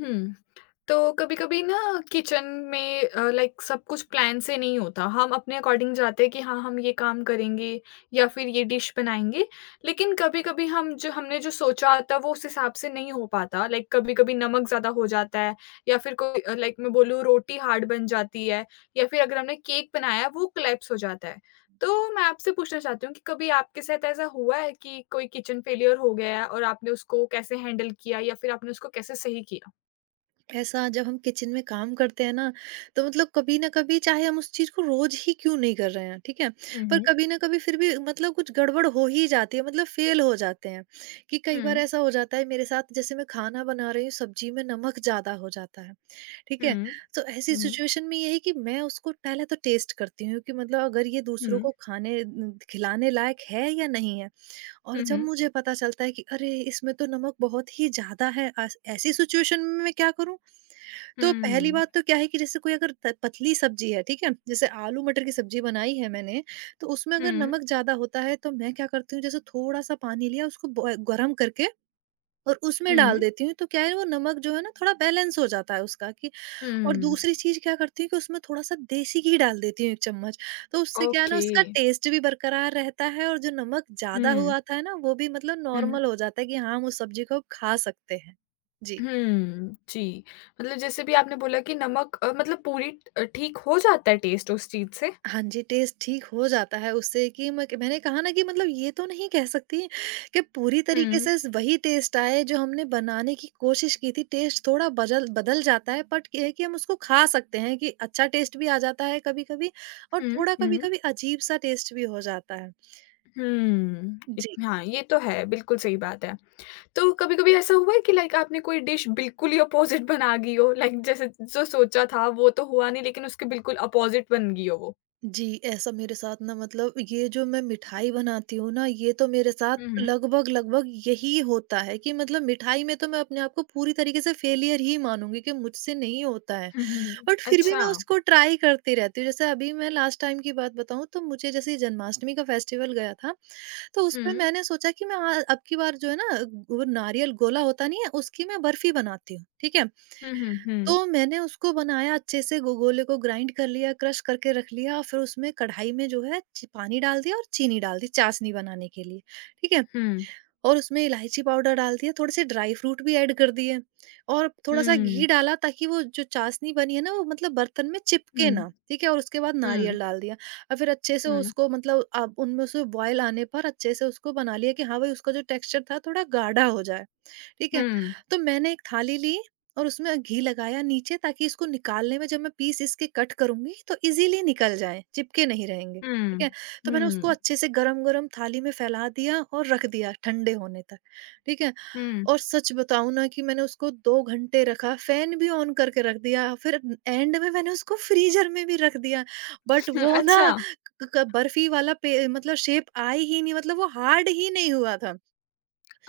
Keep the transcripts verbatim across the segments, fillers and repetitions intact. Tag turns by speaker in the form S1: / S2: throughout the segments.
S1: हुँ। तो कभी-कभी ना किचन में अ, लाइक सब कुछ प्लान से नहीं होता। हम अपने अकॉर्डिंग जाते हैं कि हाँ, हम ये काम करेंगे या फिर ये डिश बनाएँगे। लेकिन कभी-कभी हम जो हमने जो सोचा था वो उस हिसाब से नहीं हो पाता। लाइक कभी-कभी नमक ज़्यादा हो जाता है या फिर कोई अ, लाइक मैं बोलूँ रोटी हार्ड बन जाती है या फिर अगर हमने केक बनाया वो कोलैप्स हो जाता है। तो मैं आपसे पूछना चाहती हूँ कि कभी आपके साथ ऐसा हुआ है कि कोई किचन फेलियर हो गया है और आपने उसको कैसे हैंडल किया या फिर आपने उसको कैसे सही किया?
S2: ऐसा जब हम किचन में काम करते हैं ना तो मतलब कभी ना कभी चाहे हम उस चीज को रोज ही क्यों नहीं कर रहे हैं। ठीक है। पर
S1: Mhm।
S2: कभी ना कभी फिर भी मतलब कुछ गड़बड़ हो ही जाती है, मतलब फेल हो जाते हैं कि कई बार
S1: Mhm।
S2: ऐसा हो जाता है मेरे साथ जैसे मैं खाना बना रही हूँ, सब्जी में नमक ज्यादा हो जाता है। ठीक है।
S1: Mhm।
S2: तो ऐसी
S1: Mhm।
S2: सिचुएशन में यही कि मैं उसको पहले तो टेस्ट करती हूँ कि मतलब अगर ये दूसरों
S1: Mhm।
S2: को खाने न, खिलाने लायक है या नहीं है। और जब
S1: Mhm।
S2: मुझे पता चलता है कि अरे इसमें तो नमक बहुत ही ज्यादा है, आस- ऐसी सिचुएशन में मैं क्या करूँ। तो पहली
S1: Mhm।
S2: बात तो क्या है कि जैसे कोई अगर त- पतली सब्जी है, ठीक है, जैसे आलू मटर की सब्जी बनाई है मैंने, तो उसमें अगर
S1: Mhm।
S2: नमक ज्यादा होता है तो मैं क्या करती हूँ, जैसे थोड़ा सा पानी लिया उसको बॉय- गर्म करके और उसमें डाल
S1: Mhm।
S2: देती हूँ, तो क्या है वो नमक जो है ना थोड़ा बैलेंस हो जाता है उसका कि। और
S1: हुँ।
S2: दूसरी चीज क्या करती हूँ कि उसमें थोड़ा सा देसी घी डाल देती हूँ एक चम्मच, तो उससे क्या है ना
S1: ओके।
S2: उसका टेस्ट भी बरकरार रहता है और जो नमक ज्यादा
S1: हुँ,
S2: हुआ था ना वो भी मतलब
S1: हुँ,
S2: नॉर्मल हो जाता है कि हाँ, हम उस सब्जी को खा सकते हैं। जी।
S1: हुँ। जी, मतलब जैसे भी आपने बोला कि नमक अ, मतलब पूरी अ, ठीक हो जाता है टेस्ट उस चीज़ से?
S2: हाँ जी, टेस्ट ठीक हो जाता है उससे कि मैं मैंने कहा ना कि मतलब ये तो नहीं कह सकती कि पूरी तरीके
S1: हुँ,
S2: से वही टेस्ट आए जो हमने बनाने की कोशिश की थी। टेस्ट थोड़ा बदल बदल जाता है, बट ये है कि हम उसको खा सकते हैं कि अच्छा टेस्ट भी आ जाता है कभी-कभी और
S1: हुँ,
S2: थोड़ा
S1: हुँ,
S2: कभी-कभी अजीब-सा टेस्ट भी हो जाता है।
S1: हुँ। इत
S2: जी।
S1: हाँ, ये तो है, बिल्कुल सही बात है। तो कभी-कभी ऐसा हुआ है कि लाइक आपने कोई डिश बिल्कुल ही अपोज़िट बना दी हो? लाइक जैसे जो सोचा था वो तो हुआ नहीं लेकिन उसके बिल्कुल अपोज़िट बन गई हो वो?
S2: जी, ऐसा मेरे साथ ना मतलब ये जो मैं मिठाई बनाती हूँ ना, ये तो मेरे साथ
S1: हुँ, हुँ।
S2: लगभग-लगभग यही होता है कि मतलब मिठाई में तो मैं अपने आप को पूरी तरीके से फेलियर ही मानूँगी कि मुझसे नहीं होता है।
S1: हुँ, हुँ।
S2: बट फिर भी
S1: अच्छा।
S2: मैं उसको ट्राई करती रहती हूँ। जैसे अभी मैं लास्ट टाइम की बात बताऊँ तो मुझे जैसे जन्माष्टमी का फेस्टिवल गया था, तो उसपे
S1: हुँ।
S2: मैंने सोचा कि मैं अ, अब की बार जो है ना वो नारियल गोला होता नहीं है, उसकी मैं बर्फ़ी बनाती हूँ, ठीक है?
S1: हुँ, हुँ,
S2: तो
S1: हुँ।
S2: मैंने उसको बनाया, अच्छे से गो गोले को ग्राइंड कर लिया, क्रश करके रख लिया, और फिर उसमें कढ़ाई में जो है ची पानी डाल दिया और चीनी डाल दी चाशनी बनाने के लिए, ठीक है?
S1: हुँ,
S2: और उसमें इलायची पाउडर डाल दिया, थोड़े से ड्राई फ्रूट भी ऐड कर दिए और थोड़ा-सा
S1: हुँ,
S2: घी डाला ताकि वो जो चाशनी बनी है ना, वो मतलब बर्तन में चिपके
S1: हुँ,
S2: ना, ठीक है? और उसके बाद
S1: हुँ,
S2: नारियल डाल दिया और फिर अच्छे से
S1: हुँ, हुँ,
S2: उसको मतलब अब उनमें से बॉयल आने पर अच्छे से उसको बना लिया कि हाँ भाई, उसका जो टेक्सचर था, थोड़ा गाढ़ा हो जाए। ठीक है?
S1: हुँ,
S2: तो मैंने एक थाली ली और उसमें घी लगाया नीचे ताकि इसको निकालने में जब मैं पीस इसके कट करूँगी तो ईज़िली निकल जाएँ, चिपके नहीं रहेंगे,
S1: हुँ,
S2: ठीक है? तो मैंने उसको
S1: हुँ,
S2: अच्छे से गरम-गरम थाली में फैला दिया और रख दिया ठंडे होने तक, ठीक है?
S1: हुँ,
S2: और सच बताऊँ ना कि मैंने उसको दो घंटे रखा, फ़ैन भी ऑन करके रख दिया, फिर एंड में मैंने उसको फ्रीज़र में भी रख दिया, बट वो ना
S1: अच्छा,
S2: क क बर्फ़ी वाला पे मतलब शेप आई ही नहीं, मतलब वो हार्ड ही नहीं हुआ था।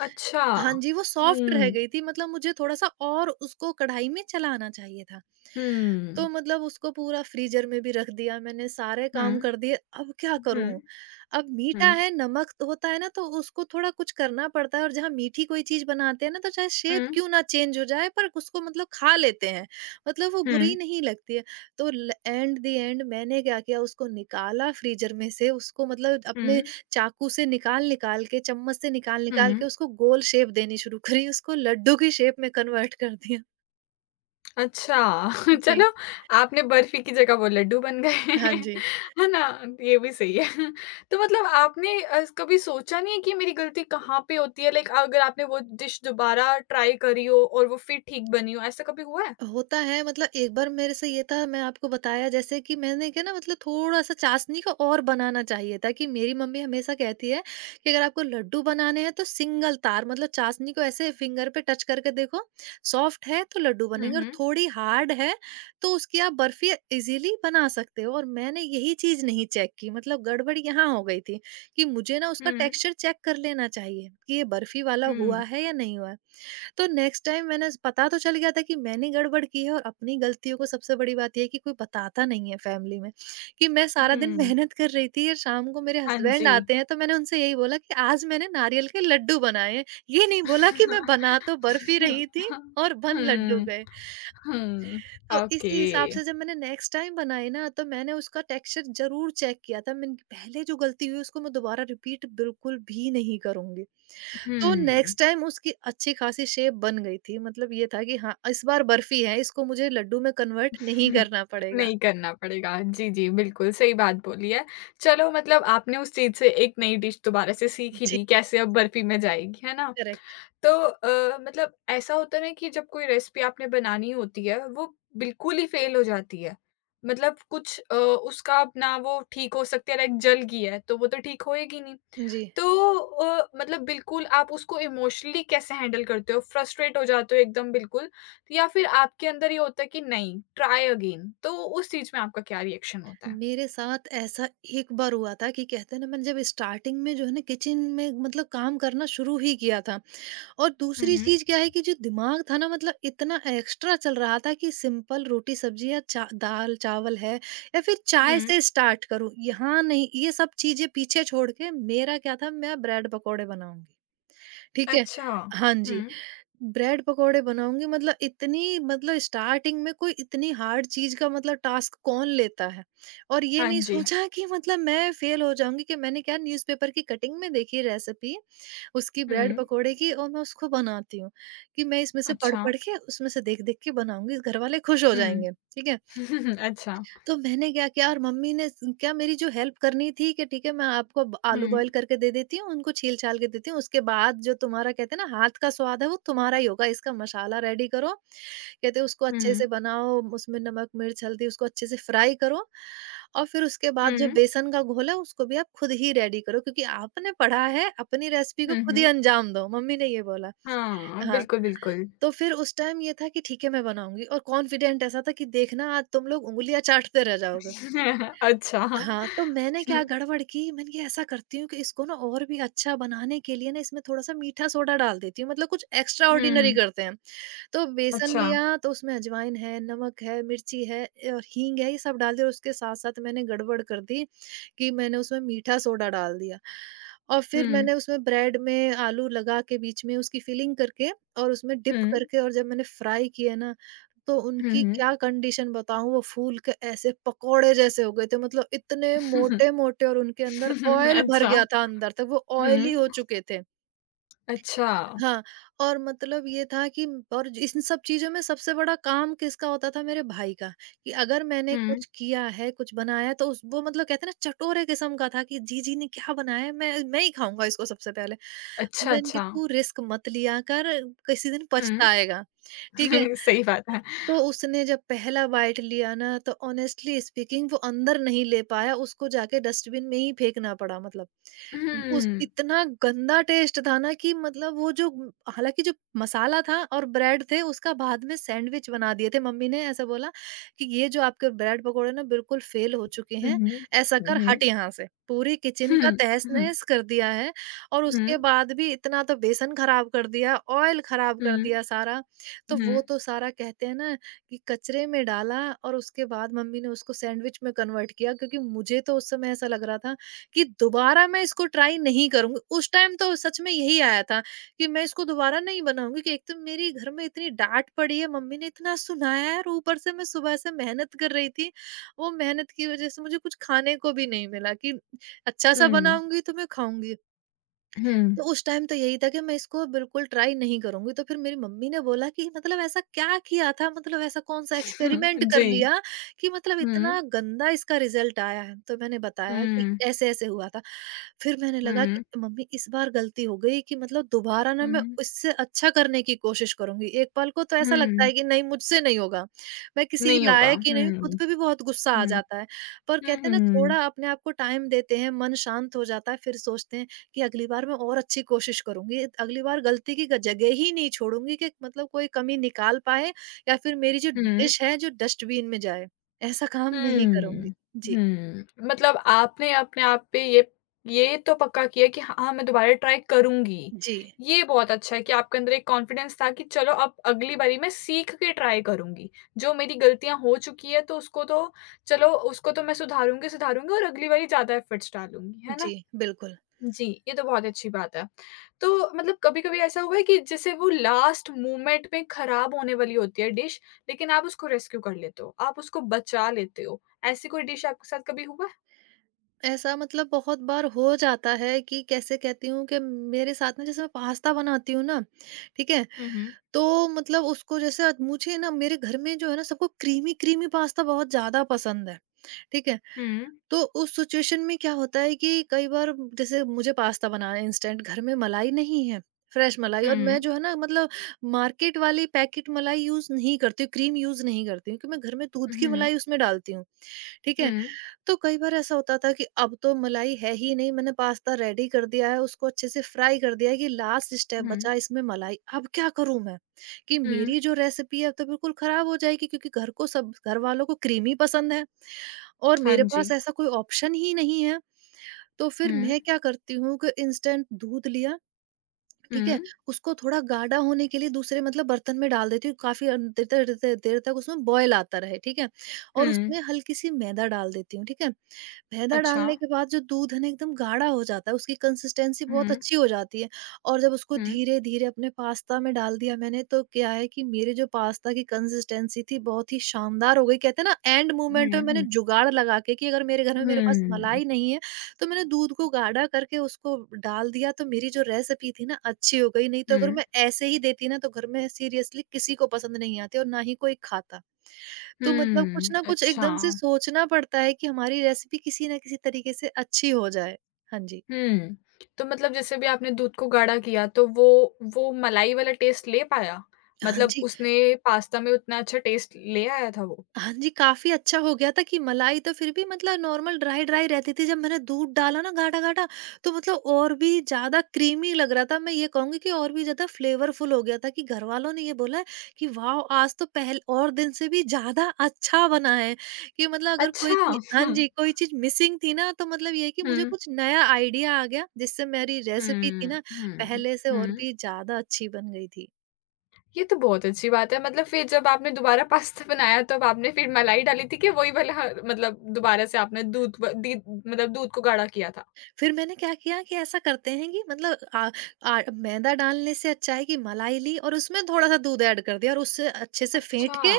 S1: अच्छा।
S2: हाँ जी, वो सॉफ्ट रह
S1: हुँ,
S2: गई थी, मतलब मुझे थोड़ा-सा और उसको कढ़ाई में चलाना चाहिए था।
S1: हुँ,
S2: तो मतलब उसको पूरा फ्रीज़र में भी रख दिया मैंने, सारे
S1: हुँ,
S2: काम कर दिए, अब क्या
S1: हुँ,
S2: करूँ?
S1: हुँ,
S2: अब मीठा
S1: हुँ,
S2: है, नमक तो होता है ना तो उसको थोड़ा कुछ करना पड़ता है, और जहाँ मीठी कोई चीज़ बनाते हैं ना तो चाहे शेप
S1: हुँ,
S2: क्यों ना चेंज हो जाए, पर उसको मतलब खा लेते हैं, मतलब वो बुरी
S1: हुँ,
S2: नहीं लगती है। तो ल एंड द एंड मैंने क्या किया, उसको निकाला फ्रीज़र में से, उसको मतलब अपने चाकू से निकाल-निकाल के, चम्मच से निकाल-निकाल के
S1: हुँ।
S2: उसको गोल शेप देनी शुरू करी, उसको लड्डू की शेप में कन्वर्ट कर दिया।
S1: अच्छा चलो
S2: जी।
S1: आपने बर्फी की जगह वो लड्डू बन गए
S2: हाँ
S1: हैं,
S2: जी।
S1: है ना? ये भी सही है। तो मतलब आपने अ, कभी सोचा नहीं है कि मेरी गलती कहाँ पे होती है? लाइक अगर आपने वो डिश दोबारा ट्राई करी हो और वो फिर ठीक बनी हो, ऐसा कभी हुआ है?
S2: होता है मतलब एक बार मेरे से ये था, मैं आपको बताया जैसे कि मैंने क्या ना मतलब थोड़ा-सा चाशनी का और बनाना चाहिए था कि मेरी मम्मी हमेशा कहती है कि अगर आपको लड्डू बनाने हैं तो सिंगल तार मतलब चाशनी को ऐसे फिंगर पे टच करके देखो, सॉफ्ट है तो लड्डू
S1: हुँ,
S2: बनेंगे और
S1: हुँ।
S2: थोड़ी हार्ड है तो उसकी आप बर्फी ईज़िली बना सकते हो। और मैंने यही चीज़ नहीं चेक की, मतलब गड़बड़ यहाँ हो गई थी कि मुझे ना उसका
S1: हुँ,
S2: टेक्सचर चेक कर लेना चाहिए कि ये बर्फी वाला
S1: हुँ,
S2: हुआ है या नहीं हुआ है। तो नेक्स्ट टाइम मैंने पता तो चल गया था कि मैंने गड़बड़ की है, और अपनी गलतियों को सबसे बड़ी बात ये है कि कोई बताता नहीं है फैमिली में कि मैं सारा दिन
S1: हुँ।
S2: मेहनत कर रही थी और शाम को मेरे
S1: हाँ जी।
S2: हस्बैंड आते हैं तो मैंने उनसे यही बोला कि आज मैंने नारियल के लड्डू बनाए हैं, ये नहीं बोला कि मैं बना तो
S1: हुँ,
S2: बर्फी रही थी
S1: हाँ।
S2: और बन लड्डू
S1: हुँ,
S2: गए।
S1: हुँ।
S2: तो
S1: ओके।
S2: इसी हिसाब से जब मैंने नेक्स्ट टाइम बनाए ना तो मैंने उसका टेक्सचर जरूर चेक किया था। मैंने पहले जो गलती हुई उसको मैं दोबारा रिपीट बिल्कुल भी नहीं करूंगी। तो
S1: हुँ।
S2: नेक्स्ट टाइम उसकी अच्छी खासी शेप बन गई थी। मतलब ये था कि हाँ, इस बार बर्फ़ी है, इसको मुझे लड्डू में कन्वर्ट नहीं
S1: हम्म,
S2: करना पड़ेगा।
S1: नहीं करना पड़ेगा। हाँ जी, जी, बिल्कुल सही बात बोली है। चलो मतलब आपने उस चीज़ से एक नई डिश दोबारा से सीख ही
S2: जी,
S1: ली, कैसे अब बर्फी में जाएगी, है ना?
S2: करेक्ट।
S1: तो अ, मतलब ऐसा होता है ना कि जब कोई रेसिपी आपने बनानी होती है, वो बिल्कुल ही फेल हो जाती है। मतलब कुछ अ, उसका अपना वो ठीक हो सकती है लाइक जल गई है, तो वो तो ठीक होएगी नहीं।
S2: जी।
S1: तो अ, मतलब बिल्कुल आप उसको इमोशनली कैसे हैंडल करते हो? फ्रस्ट्रेट हो जाते हो एकदम बिल्कुल या फिर आपके अंदर ये होता है कि नहीं ट्राई अगेन? तो उस चीज़ में आपका क्या रिएक्शन होता है?
S2: मेरे साथ ऐसा एक बार हुआ था कि कहते हैं ना, मैंने जब स्टार्टिंग में जो है ना किचन में मतलब काम करना शुरू ही किया था, और
S1: हुँ,
S2: दूसरी
S1: हुँ।
S2: चीज़ क्या है कि जो दिमाग था ना मतलब इतना एक्स्ट्रा चल रहा था कि सिंपल रोटी सब्ज़ी या चा दाल-चावल है या फिर
S1: हुँ।
S2: चाय से स्टार्ट करूँ। यहाँ नहीं, ये सब चीज़ें पीछे छोड़ के मेरा क्या था, मैं ब्रेड पकौड़े बनाऊँगी। ठीक है?
S1: अच्छा।
S2: हाँ
S1: हुँ।
S2: जी, ब्रेड-पकौड़े बनाऊँगी, मतलब इतनी मतलब स्टार्टिंग में कोई इतनी हार्ड चीज़ का मतलब टास्क कौन लेता है? और ये
S1: हाँ
S2: नहीं
S1: जी।
S2: सोचा कि मतलब मैं फेल हो जाऊँगी कि मैंने क्या, न्यूज़पेपर की कटिंग में देखी रेसिपी उसकी
S1: हुँ।
S2: ब्रेड-पकौड़े की और मैं उसको बनाती हूँ, कि मैं इसमें से
S1: अच्छा।
S2: पढ़-पढ़ के उसमें से देख-देख के बनाऊँगी, घरवाले खुश हो
S1: हुँ।
S2: जाएँगे, ठीक है?
S1: अच्छा।
S2: तो मैंने क्या किया, और मम्मी ने स क्या मेरी जो हेल्प करनी थी कि ठीक है मैं आपको ब
S1: हुँ,
S2: आलू बॉयल करके दे देती हूँ, उनको छील-छाल के देती हूँ, उसके बाद जो तुम्हारा कहते हैं ना हाथ का स्वाद है वो तुम्हारा ही होगा, इसका मसाला रेडी करो। कहते उसको अच्छे से
S1: हुँ,
S2: बनाओ, उसमें नमक, मिर्च, हल्दी उसको अच्छे से फ्राई करो और फिर उसके बाद जो
S1: हुँ,
S2: बेसन का घोल है उसको भी आप खुद ही रेडी करो क्योंकि आपने पढ़ा है, अपनी रेसिपी को
S1: हुँ,
S2: खुद ही
S1: हुँ।
S2: अंजाम दो, मम्मी ने ये बोला।
S1: हाँ,
S2: हाँ,
S1: बिल्कुल, बिल्कुल।
S2: तो फिर उस टाइम ये था कि ठीक है, मैं बनाऊँगी और कॉन्फिडेंट ऐसा था कि देखना आज तुम लोग उँगलियाँ चाटते रह जाओगे।
S1: अच्छा।
S2: हाँ, तो मैंने क्या
S1: हुँ,
S2: गड़बड़ की, मैंने कहा ऐसा करती हूँ कि इसको ना और भी अच्छा बनाने के लिए ना इसमें थोड़ा-सा मीठा सोडा डाल देती हूँ, मतलब कुछ एक्स्ट्राऑर्डिनरी
S1: हुँ,
S2: करते हैं। तो बेसन
S1: अच्छा।
S2: लिया, तो उसमें अजवाइन है, नमक है, मिर्ची है और हींग है, ये सब डाल दिया, और उसके साथ-साथ मैंने गड़बड़ कर दी कि मैंने उसमें मीठा सोडा डाल दिया। और फिर
S1: हुँ,
S2: मैंने उसमें ब्रेड में आलू लगा के बीच में उसकी फिलिंग करके और उसमें डिप
S1: हुँ,
S2: करके, और जब मैंने फ्राई किए ना, तो
S1: हुँ,
S2: उनकी
S1: हुँ।
S2: क्या कंडीशन बताऊँ, वो फूल के ऐसे पकोड़े जैसे हो गए थे। मतलब इतने मोटे-मोटे, और उनके अंदर ऑयल भर
S1: अच्छा।
S2: गया था अंदर तक, वो
S1: हुँ।
S2: ऑयली हो चुके थे।
S1: अच्छा।
S2: हाँ, और मतलब ये था कि म- और ज- इन सब चीज़ों में सबसे बड़ा काम किसका होता था, मेरे भाई का, कि अगर मैंने
S1: हुँ।
S2: कुछ किया है, कुछ बनाया तो उस वो मतलब कहते हैं ना चटोरे किस्म का था कि जीजी ने क्या बनाया है, मैं मैं ही खाऊँगा इसको सबसे पहले।
S1: अच्छा,
S2: मैंने कि
S1: अच्छा।
S2: तू रिस्क मत लिया कर, किसी दिन
S1: हुँ।
S2: पछताएगा, ठीक है?
S1: सही बात है।
S2: तो उसने जब पहला बाइट लिया ना तो ऑनेस्टली स्पीकिंग वो अंदर नहीं ले पाया, उसको जाके डस्टबिन में ही फेंकना पड़ा मतलब। उस
S1: हुँ।
S2: इतना गंदा टेस्ट था ना कि मतलब वो जो हालाँकि जो मसाला था और ब्रेड थे उसका बाद में सैंडविच बना दिए थे। मम्मी ने ऐसा बोला कि ये जो आपके ब्रेड पकोड़े ना बिल्कुल फ़ेल हो चुके
S1: हुँ,
S2: हैं,
S1: हुँ।
S2: ऐसा
S1: हुँ,
S2: कर हट
S1: हुँ।
S2: यहाँ से। पूरी किचन का
S1: हुँ, हुँ,
S2: तहस-नहस कर दिया है और
S1: हुँ,
S2: उसके बाद भी इतना तो बेसन खराब कर दिया, ऑयल खराब कर
S1: हुँ,
S2: दिया सारा। तो
S1: हुँ,
S2: वो तो सारा कहते हैं ना कि कचरे में डाला और उसके बाद मम्मी ने उसको सैंडविच में कन्वर्ट किया, क्योंकि मुझे तो उस समय ऐसा लग रहा था कि दोबारा मैं इसको ट्राई नहीं करूंगी। उस टाइम तो सच में यही आया था कि मैं इसको दोबारा नहीं बनाऊंगी, कि एक तो मेरे घर में इतनी डांट पड़ी है, मम्मी ने इतना सुनाया है, और ऊपर से मैं सुबह से मेहनत कर रही थी। वो मेहनत की वजह से मुझे कुछ खाने को भी नहीं मिला कि अच्छा सा
S1: हुँ,
S2: बनाऊंगी तो मैं खाऊंगी।
S1: हुँ।
S2: तो उस टाइम तो यही था कि मैं इसको बिल्कुल ट्राई नहीं करूँगी, तो फिर मेरी मम्मी ने बोला कि मतलब ऐसा क्या किया था? मतलब ऐसा कौन-सा एक्सपेरिमेंट कर
S1: जी।
S2: लिया कि मतलब इतना
S1: हुँ,
S2: गंदा इसका रिज़ल्ट आया है? तो मैंने बताया कि
S1: हुँ,
S2: ऐसे-ऐसे हुआ था। फिर मैंने लगा कि
S1: हुँ,
S2: मम्मी इस बार गलती हो गई, कि मतलब दोबारा ना मैं
S1: हुँ,
S2: उससे अच्छा करने की कोशिश करूँगी। एक पल को तो ऐसा लगता
S1: हुँ।
S2: है कि नहीं, मुझसे नहीं होगा, मैं किसी
S1: नहीं होगा।
S2: लायक ही नहीं हूँ,
S1: हुँ,
S2: खुद
S1: हुँ।
S2: पे भी बहुत गुस्सा आ जाता है। पर
S1: हुँ,
S2: कहते हैं ना,
S1: हुँ,
S2: थोड़ा अपने आप को टाइम देते हैं, मन शांत हो जाता है, फिर सोचते हैं कि अगली बार मैं और अच्छी कोशिश करूँगी। अगली बार गलती की ग जगह ही नहीं छोड़ूँगी कि मतलब कोई कमी निकाल पाए या फिर मेरी जो
S1: हुँ।
S2: डिश है जो डस्टबिन में जाए। ऐसा काम नहीं करूँगी।
S1: हुँ।
S2: जी,
S1: हुँ, मतलब आपने अपने आप पे ये ये तो पक्का किया कि हाँ, मैं दोबारा ट्राई करूँगी।
S2: जी,
S1: ये बहुत अच्छा है कि आपके अंदर एक कॉन्फिडेंस था कि चलो अब अगली बारी मैं सीख के ट्राई करूँगी। जो मेरी गलतियाँ हो चुकी है तो उसको तो चलो उसको तो मैं सुधारूँगी, सुधारूँगी और अगली बारी ज़्यादा एफर्ट्स डालूँगी, है ना?
S2: जी, बिल्कुल।
S1: जी, ये तो बहुत अच्छी बात है। तो मतलब कभी-कभी ऐसा हुआ है कि जैसे वो लास्ट मोमेंट में खराब होने वाली होती है डिश, लेकिन आप उसको रेस्क्यू कर लेते हो, आप उसको बचा लेते हो। ऐसी कोई डिश आपके साथ कभी हुआ है?
S2: ऐसा मतलब बहुत बार हो जाता है कि कैसे कहती हूँ कि मेरे साथ ना, जैसे मैं पास्ता बनाती हूँ ना, ठीक है?
S1: हुँ, हुँ।
S2: तो मतलब उसको, जैसे मुझे ना मेरे घर में जो है ना, सबको क्रीमी-क्रीमी पास्ता बहुत ज़्यादा पसंद है, ठीक है?
S1: हुँ,
S2: तो उस सिचुएशन में क्या होता है कि कई बार, जैसे मुझे पास्ता बनाना है इंस्टेंट, घर में मलाई नहीं है, फ्रेश मलाई, और
S1: हुँ,
S2: मैं जो है ना मतलब मार्केट वाली पैकेट मलाई यूज़ नहीं करती हूँ, क्रीम यूज़ नहीं करती हूँ, क्योंकि मैं घर में दूध की
S1: हुँ,
S2: मलाई उसमें डालती हूँ, ठीक है?
S1: हुँ,
S2: तो कई बार ऐसा होता था कि अब तो मलाई है ही नहीं, मैंने पास्ता रेडी कर दिया है, उसको अच्छे से फ्राई कर दिया है, कि लास्ट स्टेप
S1: हुँ,
S2: बचा है, इसमें मलाई। अब क्या करूँ मैं? कि
S1: हुँ।
S2: मेरी जो रेसिपी है, अब तो बिल्कुल ख़राब हो जाएगी, क्योंकि घर को, सब घरवालों को क्रीमी पसंद है और
S1: हाँ
S2: मेरे पास
S1: जी।
S2: ऐसा कोई ऑप्शन ही नहीं है। तो फिर
S1: हुँ,
S2: मैं क्या करती हूँ कि इंस्टेंट दूध लिया, ठीक
S1: हुँ,
S2: है, उसको थोड़ा गाढ़ा होने के लिए दूसरे मतलब बर्तन में डाल देती हूँ, काफ़ी अ, देर तक देर तक देर तक उसमें बॉयल आता रहे, ठीक है? और
S1: हुँ।
S2: उसमें हल्की-सी मैदा डाल देती हूँ, ठीक है? मैदा
S1: अच्छा।
S2: डालने के बाद जो दूध है ना एकदम गाढ़ा हो जाता है, उसकी कंसिस्टेंसी बहुत
S1: हुँ,
S2: अच्छी हो जाती है। और जब उसको
S1: हुँ,
S2: धीरे-धीरे अपने पास्ता में डाल दिया मैंने, तो क्या है कि मेरे जो पास्ता की कंसिस्टेंसी थी, बहुत ही शानदार हो गई। कहते हैं ना, एंड मूवमेंट
S1: हुँ,
S2: में मैंने
S1: हुँ।
S2: जुगाड़ लगा के कि अगर मेरे घर में, मेरे पास
S1: हुँ,
S2: मलाई नहीं है, तो मैंने दूध को गाढ़ा करके उसको डाल दिया, तो मेरी जो रेसिपी थी ना अच्छी हो गई, नहीं तो अगर
S1: हुँ,
S2: मैं ऐसे ही देती ना तो घर में सीरियसली किसी को पसंद नहीं आती और ना ही कोई खाता। तो मतलब कुछ
S1: हुँ।
S2: ना कुछ
S1: अच्छा।
S2: एकदम से सोचना पड़ता है कि हमारी रेसिपी किसी न किसी तरीके से अच्छी हो जाए। हाँ जी।
S1: हुँ। तो मतलब जैसे भी आपने दूध को गाढ़ा किया तो वो वो मलाई वाला टेस्ट ले पाया?
S2: हाँ
S1: मतलब
S2: जी।
S1: उसने पास्ता में उतना अच्छा टेस्ट ले आया था वो?
S2: हाँ जी, काफ़ी अच्छा हो गया था कि मलाई तो फिर भी मतलब नॉर्मल ड्राई-ड्राई रहती थी, जब मैंने दूध डाला ना गाढ़ा-गाढ़ा, तो मतलब और भी ज़्यादा क्रीमी लग रहा था। मैं ये कहूँगी कि और भी ज़्यादा फ्लेवरफुल हो गया था, कि घरवालों ने ये बोला है कि वाओ! आज तो पहल और दिन से भी ज़्यादा अच्छा बना है, कि मतलब अगर
S1: अच्छा!
S2: कोई चीज़, हाँ
S1: हुँ,
S2: जी, कोई चीज़ मिसिंग थी ना, तो मतलब ये है कि मुझे
S1: हुँ,
S2: कुछ नया आइडिया आ गया, जिससे मेरी रेसिपी थी
S1: हुँ,
S2: ना,
S1: हुँ,
S2: पहले से और
S1: हुँ।
S2: भी ज़्यादा अच्छी बन गई थी।
S1: ये तो बहुत अच्छी बात है मतलब फिर जब आपने दोबारा पास्ता बनाया तब आपने फिर मलाई डाली थी कि वही वाला ह मतलब दोबारा से आपने दूध व दी मतलब दूध को गाढ़ा किया था?
S2: फिर मैंने क्या किया कि ऐसा करते हैं कि मतलब आ, आ, मैदा डालने से अच्छा है कि मलाई ली और उसमें थोड़ा सा दूध ऐड कर दिया और उससे अच्छे से फेंट
S1: अच्छा।
S2: के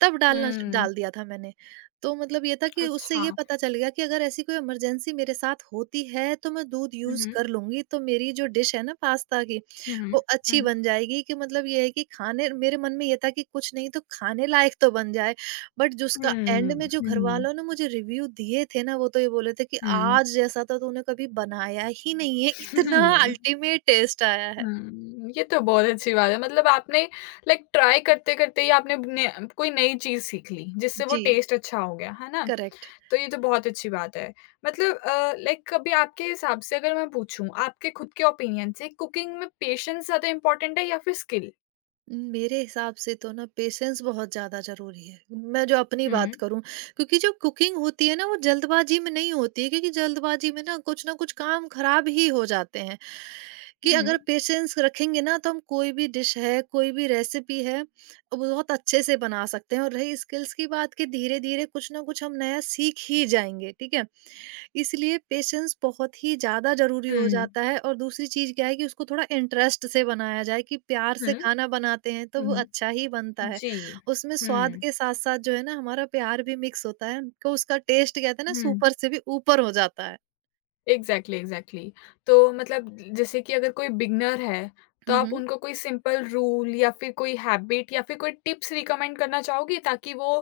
S2: तब डालना श
S1: हुँ,
S2: डाल दिया था मैंने। तो मतलब ये था कि उससे
S1: अच्छा।
S2: ये पता चल गया कि अगर ऐसी कोई इमरजेंसी मेरे साथ होती है, तो मैं दूध
S1: हुँ,
S2: यूज़
S1: हुँ।
S2: कर लूँगी, तो मेरी जो डिश है ना पास्ता की,
S1: हुँ,
S2: वो
S1: हुँ।
S2: अच्छी
S1: हुँ,
S2: बन जाएगी, कि मतलब ये है कि खाने, मेरे मन में ये था कि कुछ नहीं तो खाने लायक तो बन जाए। बट जिसका
S1: हुँ।
S2: एंड में जो
S1: हुँ, हुँ।
S2: घरवालों ने मुझे रिव्यू दिए थे ना, वो तो ये बोले थे कि, "आज जैसा तो तूने कभी बनाया ही नहीं है, इतना
S1: हुँ।
S2: अल्टीमेट टेस्ट आया है।"
S1: हुँ, ये तो बहुत अच्छी बात है। मतलब आपने लाइक ट्राई करते-करते ही आपने ने कोई नई चीज़ सीख ली, जिससे वो
S2: जी,
S1: टेस्ट अच्छा हो गया, है ना?
S2: करेक्ट।
S1: तो ये तो बहुत अच्छी बात है। मतलब अ, लाइक कभी आपके हिसाब से अगर मैं पूछूँ, आपके खुद के ओपिनियन से कुकिंग में पेशेंस ज़्यादा इम्पोर्टेंट है या फिर स्किल?
S2: मेरे हिसाब से तो ना पेशेंस बहुत ज़्यादा ज़रूरी है। मैं जो अपनी बात
S1: हुँ,
S2: करूँ, क्योंकि जो कुकिंग होती है ना वो जल्दबाज़ी में नहीं होती है, क्योंकि जल्दबाज़ी में ना कुछ न कुछ काम ख़राब ही हो जाते हैं। कि
S1: हुँ,
S2: अगर पेशेंस रखेंगे ना तो हम, कोई भी डिश है, कोई भी रेसिपी है, वो बहुत अच्छे से बना सकते हैं, और रही स्किल्स की बात, कि धीरे-धीरे कुछ न कुछ हम नया सीख ही जाएँगे, ठीक है? इसलिए पेशेंस बहुत ही ज़्यादा ज़रूरी हो
S1: हुँ,
S2: जाता है, और दूसरी चीज़ क्या है कि उसको थोड़ा इंटरेस्ट से बनाया जाए, कि प्यार
S1: हुँ,
S2: से खाना बनाते हैं तो
S1: हुँ,
S2: वो
S1: हुँ,
S2: अच्छा ही बनता है।
S1: जी।
S2: उसमें स्वाद
S1: हुँ,
S2: के साथ-साथ जो है ना, हमारा प्यार भी मिक्स होता है, तो उसका टेस्ट कहते हैं ना
S1: हुँ।
S2: सुपर से भी ऊपर हो जाता है।
S1: Exactly, exactly. तो मतलब जैसे कि अगर कोई बिगिनर है, तो
S2: हुँ,
S1: आप
S2: हुँ।
S1: उनको कोई सिंपल रूल या फिर कोई हैबिट या फिर कोई टिप्स रिकमेंड करना चाहोगे ताकि वो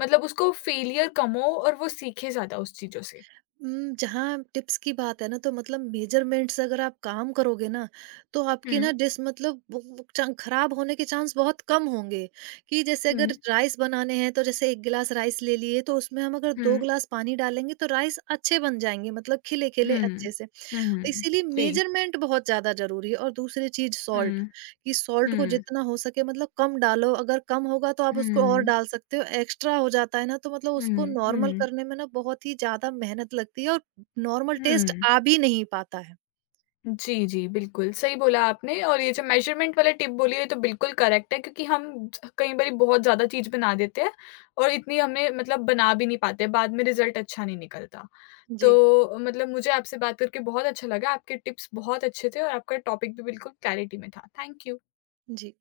S1: मतलब उसको फेलियर कम हो और वो सीखे ज़्यादा उस चीज़ों से?
S2: उम, जहाँ टिप्स की बात है ना, तो मतलब मेजरमेंट्स अगर आप काम करोगे ना, तो
S1: हुँ,
S2: आपकी ना डिश, मतलब वो- वो चा- खराब होने के चांस बहुत कम होंगे। कि जैसे
S1: हुँ,
S2: अगर राइस बनाने हैं, तो जैसे एक गिलास राइस ले लिए तो उसमें हम अगर दो
S1: हुँ,
S2: गिलास पानी डालेंगे तो राइस अच्छे बन जाएंगे, मतलब खिले खिले अच्छे
S1: हुँ।
S2: से।
S1: हुँ, हुँ।
S2: इसीलिए
S1: जी।
S2: मेजरमेंट बहुत ज्यादा जरूरी है, और दूसरी चीज सॉल्ट,
S1: हुँ,
S2: कि सॉल्ट को
S1: हुँ,
S2: जितना हो सके मतलब कम डालो। अगर कम होगा तो आप उसको और
S1: हुँ,
S2: डाल सकते हो, एक्स्ट्रा हो जाता है ना, तो मतलब
S1: हुँ,
S2: उसको नॉर्मल
S1: हुँ,
S2: करने में ना बहुत ही ज्यादा मेहनत लगती है, और नॉर्मल टेस्ट
S1: हुँ।
S2: आ भी नहीं पाता है।
S1: जी, जी, बिल्कुल, सही बोला आपने और ये जो मेज़रमेंट वाला टिप बोली है ये तो बिल्कुल करेक्ट है क्योंकि हम ज कई बारी बहुत ज़्यादा चीज़ बना देते हैं और इतनी हमें मतलब बना भी नहीं पाते, बाद में रिज़ल्ट अच्छा नहीं निकलता।
S2: जी,
S1: तो मतलब मुझे आपसे बात करके बहुत अच्छा लगा, आपके टिप्स बहुत अच्छे थे और आपका टॉपिक भी बिल्कुल क्लैरिटी में था। Thank you.
S2: जी।